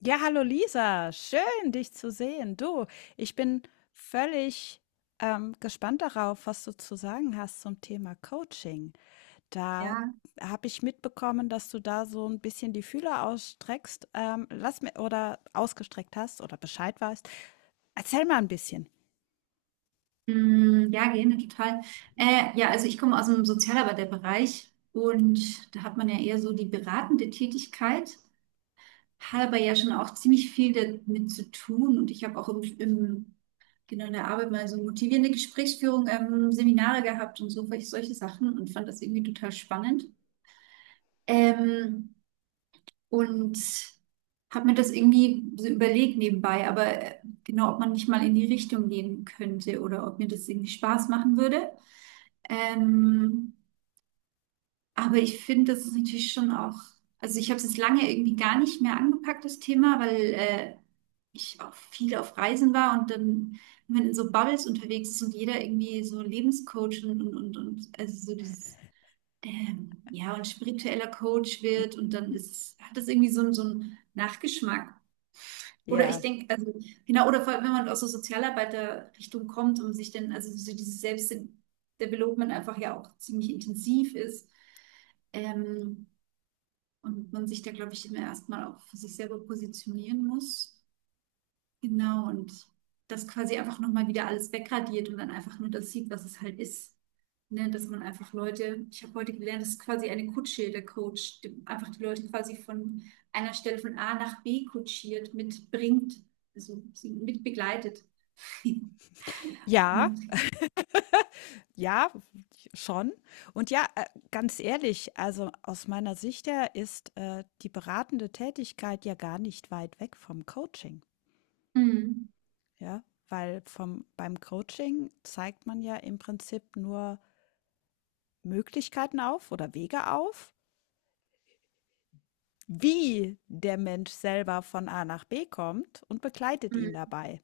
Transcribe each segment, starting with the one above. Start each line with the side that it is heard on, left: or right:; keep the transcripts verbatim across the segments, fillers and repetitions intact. left: Ja, hallo Lisa, schön dich zu sehen. Du, ich bin völlig ähm, gespannt darauf, was du zu sagen hast zum Thema Coaching. Da
right: Ja,
left: habe ich mitbekommen, dass du da so ein bisschen die Fühler ausstreckst, ähm, lass mir oder ausgestreckt hast oder Bescheid weißt. Erzähl mal ein bisschen.
right: mm, ja, gerne, total. Äh, ja, also ich komme aus dem Sozialarbeiterbereich und da hat man ja eher so die beratende Tätigkeit, hat aber ja schon auch ziemlich viel damit zu tun und ich habe auch im, im, genau in der Arbeit mal so motivierende Gesprächsführung, ähm, Seminare gehabt und so, solche solche Sachen und fand das irgendwie total spannend. Ähm, und habe mir das irgendwie so überlegt nebenbei, aber äh, genau, ob man nicht mal in die Richtung gehen könnte oder ob mir das irgendwie Spaß machen würde. Ähm, aber ich finde, das ist natürlich schon auch, also ich habe es jetzt lange irgendwie gar nicht mehr angepackt, das Thema, weil äh, ich auch viel auf Reisen war und dann, wenn man in so Bubbles unterwegs ist und jeder irgendwie so Lebenscoach und, und, und, und also so dieses, ähm, ja, und spiritueller Coach wird und dann ist, hat das irgendwie so, einen- so einen Nachgeschmack. Oder ich
left: Ja,
right: denke, also, genau, oder vor allem, wenn man aus der Sozialarbeiterrichtung kommt und sich dann, also so dieses Selbstdevelopment einfach ja auch ziemlich intensiv ist, ähm, und man sich da, glaube ich, immer erstmal auch für sich selber positionieren muss. Genau, und das quasi einfach nochmal wieder alles wegradiert und dann einfach nur das sieht, was es halt ist. Ne, dass man einfach Leute, ich habe heute gelernt, das ist quasi eine Kutsche, der Coach, die einfach die Leute quasi von einer Stelle von A nach B kutschiert, mitbringt, also sie mit begleitet.
left: ja,
right: Und,
left: ja, schon. Und ja, äh, ganz ehrlich, also aus meiner Sicht her ist äh, die beratende Tätigkeit ja gar nicht weit weg vom Coaching.
right: mm,
left: Ja, weil vom beim Coaching zeigt man ja im Prinzip nur Möglichkeiten auf oder Wege auf, wie der Mensch selber von A nach B kommt und begleitet ihn
right: mm,
left: dabei.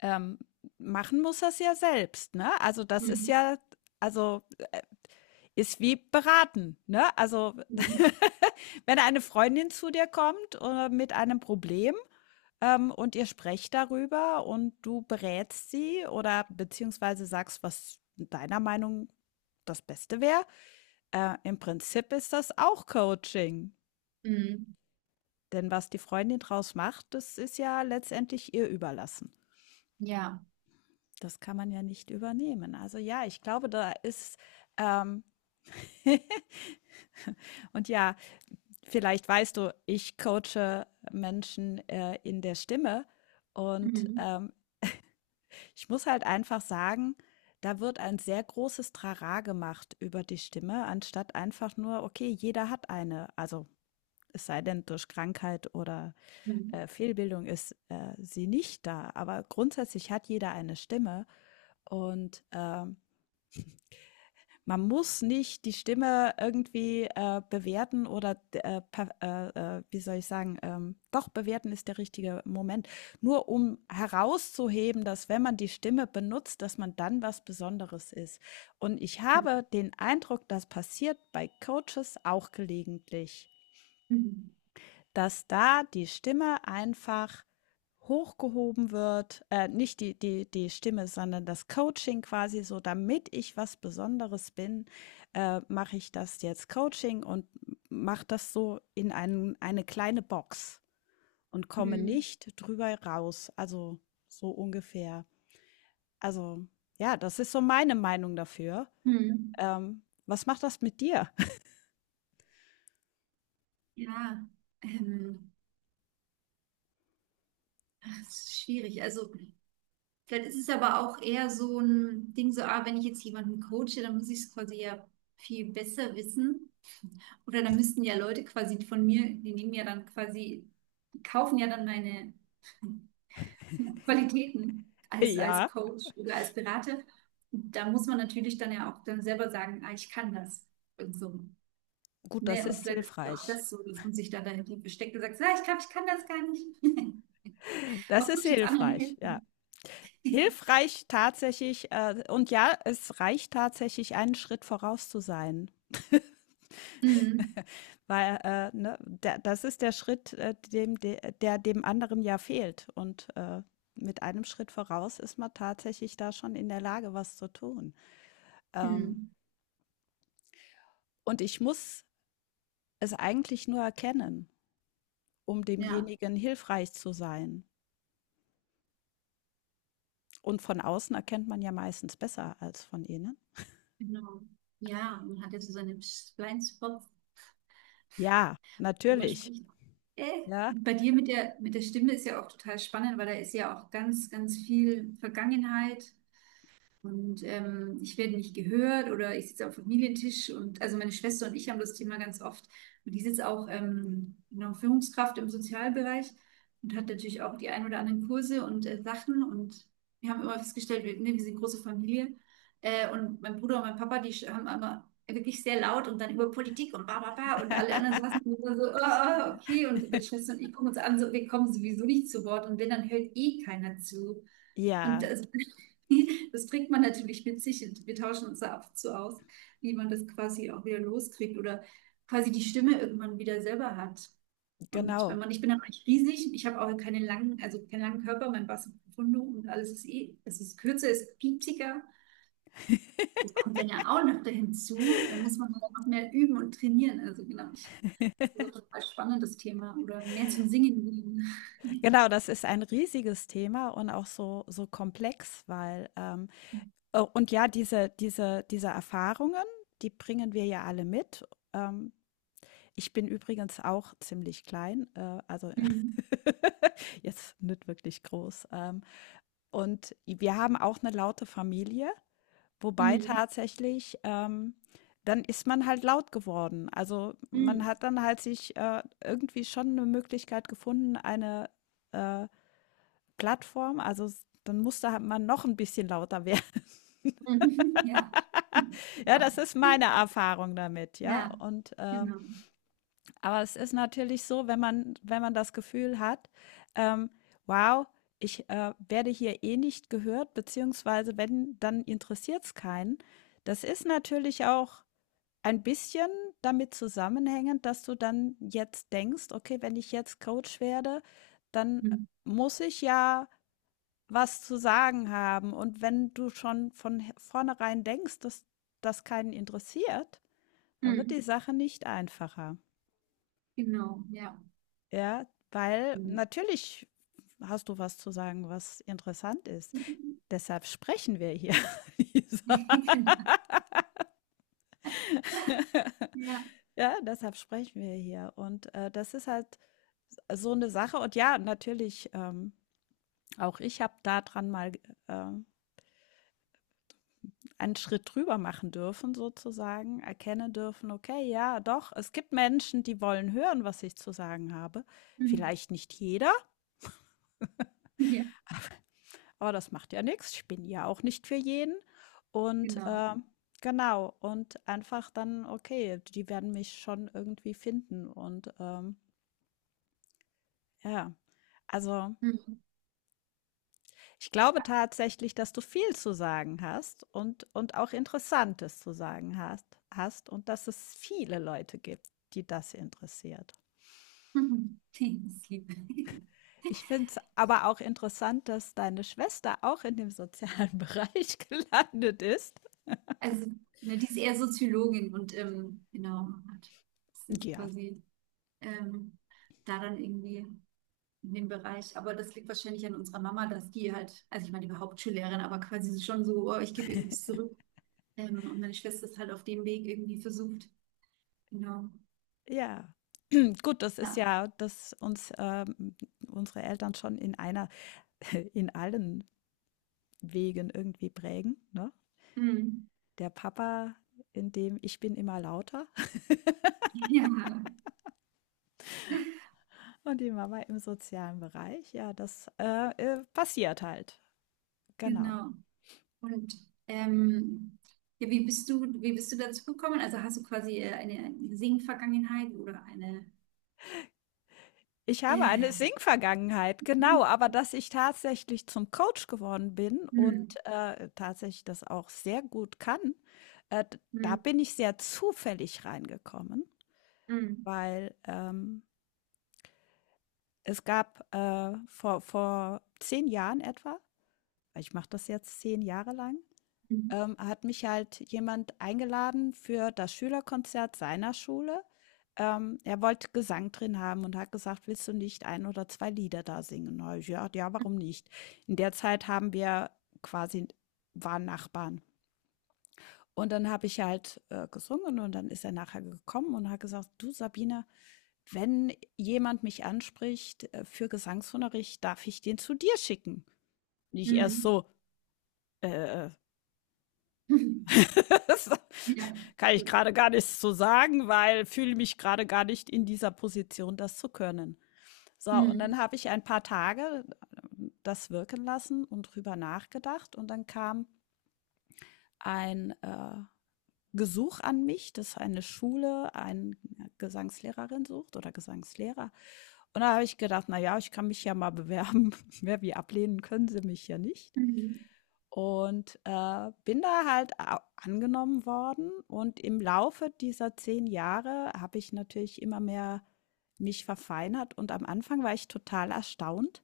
left: Ähm, Machen muss er es ja selbst, ne? Also das ist
right: mm,
left: ja, also ist wie beraten, ne? Also
right: mm,
left: wenn eine Freundin zu dir kommt oder mit einem Problem. Ähm, und ihr sprecht darüber und du berätst sie oder beziehungsweise sagst, was deiner Meinung das Beste wäre. Äh, im Prinzip ist das auch Coaching,
right: mm,
left: denn was die Freundin draus macht, das ist ja letztendlich ihr überlassen.
right: ja.
left: Das kann man ja nicht übernehmen. Also ja, ich glaube, da ist ähm, und ja, vielleicht weißt du, ich coache Menschen äh, in der Stimme und
right: Mm,
left: ähm, ich muss halt einfach sagen, da wird ein sehr großes Trara gemacht über die Stimme, anstatt einfach nur, okay, jeder hat eine. Also es sei denn, durch Krankheit oder
right: mm,
left: äh, Fehlbildung ist äh, sie nicht da. Aber grundsätzlich hat jeder eine Stimme. Und äh, man muss nicht die Stimme irgendwie, äh, bewerten oder äh, pa äh, äh, wie soll ich sagen, ähm doch, bewerten ist der richtige Moment. Nur um herauszuheben, dass wenn man die Stimme benutzt, dass man dann was Besonderes ist. Und ich habe den Eindruck, das passiert bei Coaches auch gelegentlich.
right: mm,
left: Dass da die Stimme einfach hochgehoben wird, äh, nicht die die die Stimme, sondern das Coaching quasi so, damit ich was Besonderes bin, äh, mache ich das jetzt Coaching und mache das so in einen eine kleine Box und
right: mm,
left: komme
right: mm,
left: nicht drüber raus, also so ungefähr. Also, ja, das ist so meine Meinung dafür.
right: mm.
left: Ähm, was macht das mit dir?
right: Ja, ähm, ach, es ist schwierig. Also vielleicht ist es aber auch eher so ein Ding, so, ah, wenn ich jetzt jemanden coache, dann muss ich es quasi ja viel besser wissen. Oder dann müssten ja Leute quasi von mir, die nehmen ja dann quasi, die kaufen ja dann meine Qualitäten als, als
left: Ja,
right: Coach oder als Berater. Und da muss man natürlich dann ja auch dann selber sagen, ah, ich kann das. Und so.
left: gut, das
right: Ne? Und
left: ist
right: vielleicht ist es auch
left: hilfreich.
right: das so, dass man sich dann dahinter versteckt und sagt, ja, ich kann, ich kann das gar nicht.
left: Das
right: Was
left: ist
right: soll ich uns anderen
left: hilfreich, ja.
right: helfen?
left: Hilfreich tatsächlich, äh, und ja, es reicht tatsächlich, einen Schritt voraus zu sein.
right: Mm,
left: Weil, äh, ne, da- das ist der Schritt, äh, dem, de- der dem anderen ja fehlt. Und äh, mit einem Schritt voraus ist man tatsächlich da schon in der Lage, was zu tun. Ähm,
right: mm,
left: und ich muss es eigentlich nur erkennen, um
right: ja.
left: demjenigen hilfreich zu sein. Und von außen erkennt man ja meistens besser als von innen.
right: Genau. Ja, man hat ja so seine Blindspots,
left: Ja,
right: wo man
left: natürlich.
right: spricht. Äh,
left: Ja,
right: und bei dir mit der, mit der Stimme ist ja auch total spannend, weil da ist ja auch ganz, ganz viel Vergangenheit. Und ähm, ich werde nicht gehört oder ich sitze am Familientisch und also meine Schwester und ich haben das Thema ganz oft. Und die sitzt auch ähm, eine Führungskraft im Sozialbereich und hat natürlich auch die ein oder anderen Kurse und äh, Sachen. Und wir haben immer festgestellt, wir, ne, wir sind eine große Familie. Äh, und mein Bruder und mein Papa, die sch- haben immer wirklich sehr laut und dann über Politik und ba, ba, ba. Und alle anderen saßen immer so, ah, ah, okay. Und meine Schwester und ich gucken uns an, so, wir kommen sowieso nicht zu Wort. Und wenn, dann hört eh keiner zu. Und
left: ja,
right: das, das bringt man natürlich mit sich. Und wir tauschen uns da ab und zu aus, wie man das quasi auch wieder loskriegt oder quasi die Stimme irgendwann wieder selber hat. Und wenn
left: genau.
right: man, ich bin dann eigentlich riesig, ich habe auch keine langen, also keinen langen Körper, mein Bass ist profundo und alles ist eh, es ist kürzer, es ist piepsiger. Das kommt dann ja auch noch hinzu. Dann muss man halt noch mehr üben und trainieren. Also genau, ich, das ist auch ein total spannendes Thema oder mehr zum Singen. Gehen.
left: Genau, das ist ein riesiges Thema und auch so so komplex, weil, ähm äh, und ja, diese diese diese Erfahrungen, die bringen wir ja alle mit. Ähm, Ich bin übrigens auch ziemlich klein, äh, also
right: Mhm.
left: jetzt nicht wirklich groß. Ähm, und wir haben auch eine laute Familie, wobei
right: Mhm.
left: tatsächlich, ähm dann ist man halt laut geworden. Also, man
right: Mhm.
left: hat dann halt sich, äh, irgendwie schon eine Möglichkeit gefunden, eine, äh Plattform, also s dann muss da halt man noch ein bisschen lauter werden.
right: Mhm. Ja.
left: Ja, das ist meine Erfahrung damit, ja.
right: Ja,
left: Und, äh
right: genau.
left: aber es ist natürlich so, wenn man wenn man das Gefühl hat, ähm: „Wow, ich, äh, werde hier eh nicht gehört, beziehungsweise wenn, dann interessiert es keinen.“ Das ist natürlich auch ein bisschen damit zusammenhängend, dass du dann jetzt denkst: „Okay, wenn ich jetzt Coach werde, dann
right: Mhm.
left: muss ich ja was zu sagen haben. Und wenn du schon von he- vornherein denkst, dass das keinen interessiert, dann wird
right: Mhm.
left: die Sache nicht einfacher.“
right: Genau, ja.
left: Ja, weil
right: Mhm.
left: natürlich hast du was zu sagen, was interessant ist. Deshalb sprechen wir hier, Lisa.
right: Genau. Ja.
left: Ja, deshalb sprechen wir hier. Und äh, das ist halt so eine Sache. Und ja, natürlich, ähm, auch ich habe daran mal äh, einen Schritt drüber machen dürfen sozusagen, erkennen dürfen, okay, ja, doch, es gibt Menschen, die wollen hören, was ich zu sagen habe.
right: Mhm.
left: Vielleicht nicht jeder,
right: Ja,
left: aber das macht ja nichts. Ich bin ja auch nicht für jeden. Und
right: genau.
left: äh, genau, und einfach dann, okay, die werden mich schon irgendwie finden. Und ähm, ja, also
right: Mhm.
left: ich glaube tatsächlich, dass du viel zu sagen hast und, und auch Interessantes zu sagen hast, hast und dass es viele Leute gibt, die das interessiert.
right: Mhm. Liebe.
left: Ich finde es aber auch interessant, dass deine Schwester auch in dem sozialen Bereich gelandet ist.
right: Also, ne, die ist eher Soziologin und ähm, genau, hat ist jetzt
left: Ja.
right: quasi ähm, da dann irgendwie in dem Bereich. Aber das liegt wahrscheinlich an unserer Mama, dass die halt, also ich meine, die war Hauptschullehrerin, aber quasi so schon so, oh, ich gebe irgendwas zurück. Ähm, und meine Schwester ist halt auf dem Weg irgendwie versucht, genau.
left: Ja. Gut, das ist
right: Ja.
left: ja, dass uns ähm, unsere Eltern schon in einer in allen Wegen irgendwie prägen, ne?
right: Mhm.
left: Der Papa in dem ich bin immer lauter
right: Ja,
left: und die Mama im sozialen Bereich. Ja, das äh, äh, passiert halt. Genau.
right: genau. Und ähm, ja, wie bist du, wie bist du dazu gekommen? Also hast du quasi äh, eine, eine Sing-Vergangenheit oder eine
left: Ich habe
right: äh,
left: eine Sing-Vergangenheit, genau, aber dass ich tatsächlich zum Coach geworden bin und,
right: mhm.
left: äh, tatsächlich das auch sehr gut kann, äh, d da
right: Mhm.
left: bin ich sehr zufällig reingekommen,
right: Mhm.
left: weil, ähm, es gab, äh, vor vor zehn Jahren etwa, ich mache das jetzt zehn Jahre lang,
right: Mhm.
left: ähm, hat mich halt jemand eingeladen für das Schülerkonzert seiner Schule. Ähm, er wollte Gesang drin haben und hat gesagt, willst du nicht ein oder zwei Lieder da singen? Na, ich, ja, ja, warum nicht? In der Zeit haben wir quasi, waren Nachbarn. Und dann habe ich halt äh, gesungen und dann ist er nachher gekommen und hat gesagt, du Sabine, wenn jemand mich anspricht äh, für Gesangsunterricht, darf ich den zu dir schicken? Und ich erst
right: Mhm.
left: so, äh, äh,
right: Mhm.
left: Das
right: Ja,
left: kann ich
right: gut.
left: gerade gar nicht so sagen, weil fühle mich gerade gar nicht in dieser Position, das zu können. So, und
right: Mhm.
left: dann habe ich ein paar Tage äh, das wirken lassen und drüber nachgedacht. Und dann kam ein äh, Gesuch an mich, dass eine Schule eine Gesangslehrerin sucht oder Gesangslehrer. Und da habe ich gedacht, na ja, ich kann mich ja mal bewerben. Wer wie ablehnen können sie mich ja nicht.
right: Mhm.
left: Und, äh, bin da halt a angenommen worden und im Laufe dieser zehn Jahre habe ich natürlich immer mehr mich verfeinert, und am Anfang war ich total erstaunt,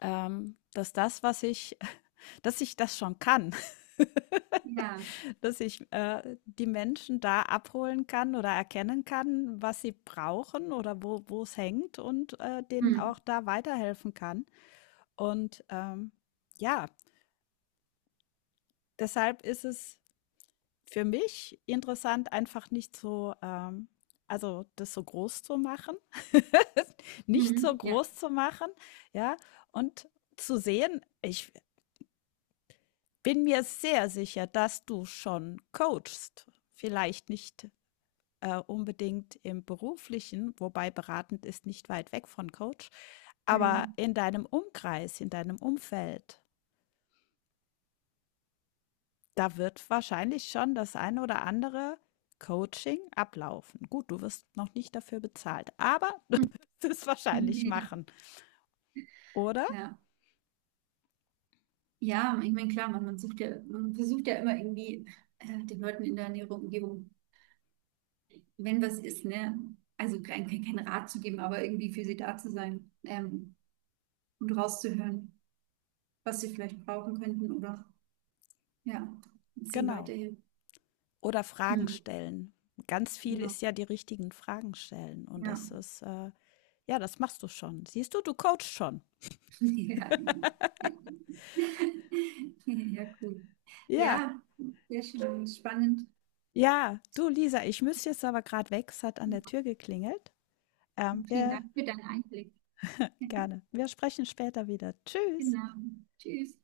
left: ähm, dass das, was ich, dass ich das schon kann.
right: Ja.
left: Dass ich, äh, die Menschen da abholen kann oder erkennen kann, was sie brauchen oder wo wo es hängt und, äh, denen
right: Mhm.
left: auch da weiterhelfen kann. Und, ähm, ja, deshalb ist es für mich interessant, einfach nicht so, ähm also das so groß zu machen, nicht so
right: Mhm. Ja.
left: groß zu machen, ja, und zu sehen, ich bin mir sehr sicher, dass du schon coachst. Vielleicht nicht, äh, unbedingt im Beruflichen, wobei beratend ist nicht weit weg von Coach, aber
right: Mhm.
left: in deinem Umkreis, in deinem Umfeld. Da wird wahrscheinlich schon das ein oder andere Coaching ablaufen. Gut, du wirst noch nicht dafür bezahlt, aber du wirst es wahrscheinlich
right: Ja.
left: machen, oder?
right: Ja. Ja, ich meine, klar, man, man sucht ja, man versucht ja immer irgendwie äh, den Leuten in der näheren Umgebung wenn was ist, ne? Also kein, kein Rat zu geben, aber irgendwie für sie da zu sein ähm, und rauszuhören, was sie vielleicht brauchen könnten oder ja, und sie ihnen
left: Genau.
right: weiterhin.
left: Oder Fragen
right: Hm,
left: stellen. Ganz viel
right: genau.
left: ist ja die richtigen Fragen stellen. Und
right: Ja.
left: das ist, äh, ja, das machst du schon. Siehst du, du coachst schon.
right: Ja. Ja, cool.
left: Ja,
right: Ja, sehr schön, spannend.
left: ja, du Lisa, ich muss jetzt aber gerade weg. Es hat an der Tür geklingelt. Ähm,
right: Vielen
left: wir
right: Dank für deinen Einblick.
left: gerne. Wir sprechen später wieder. Tschüss.
right: Genau. Tschüss.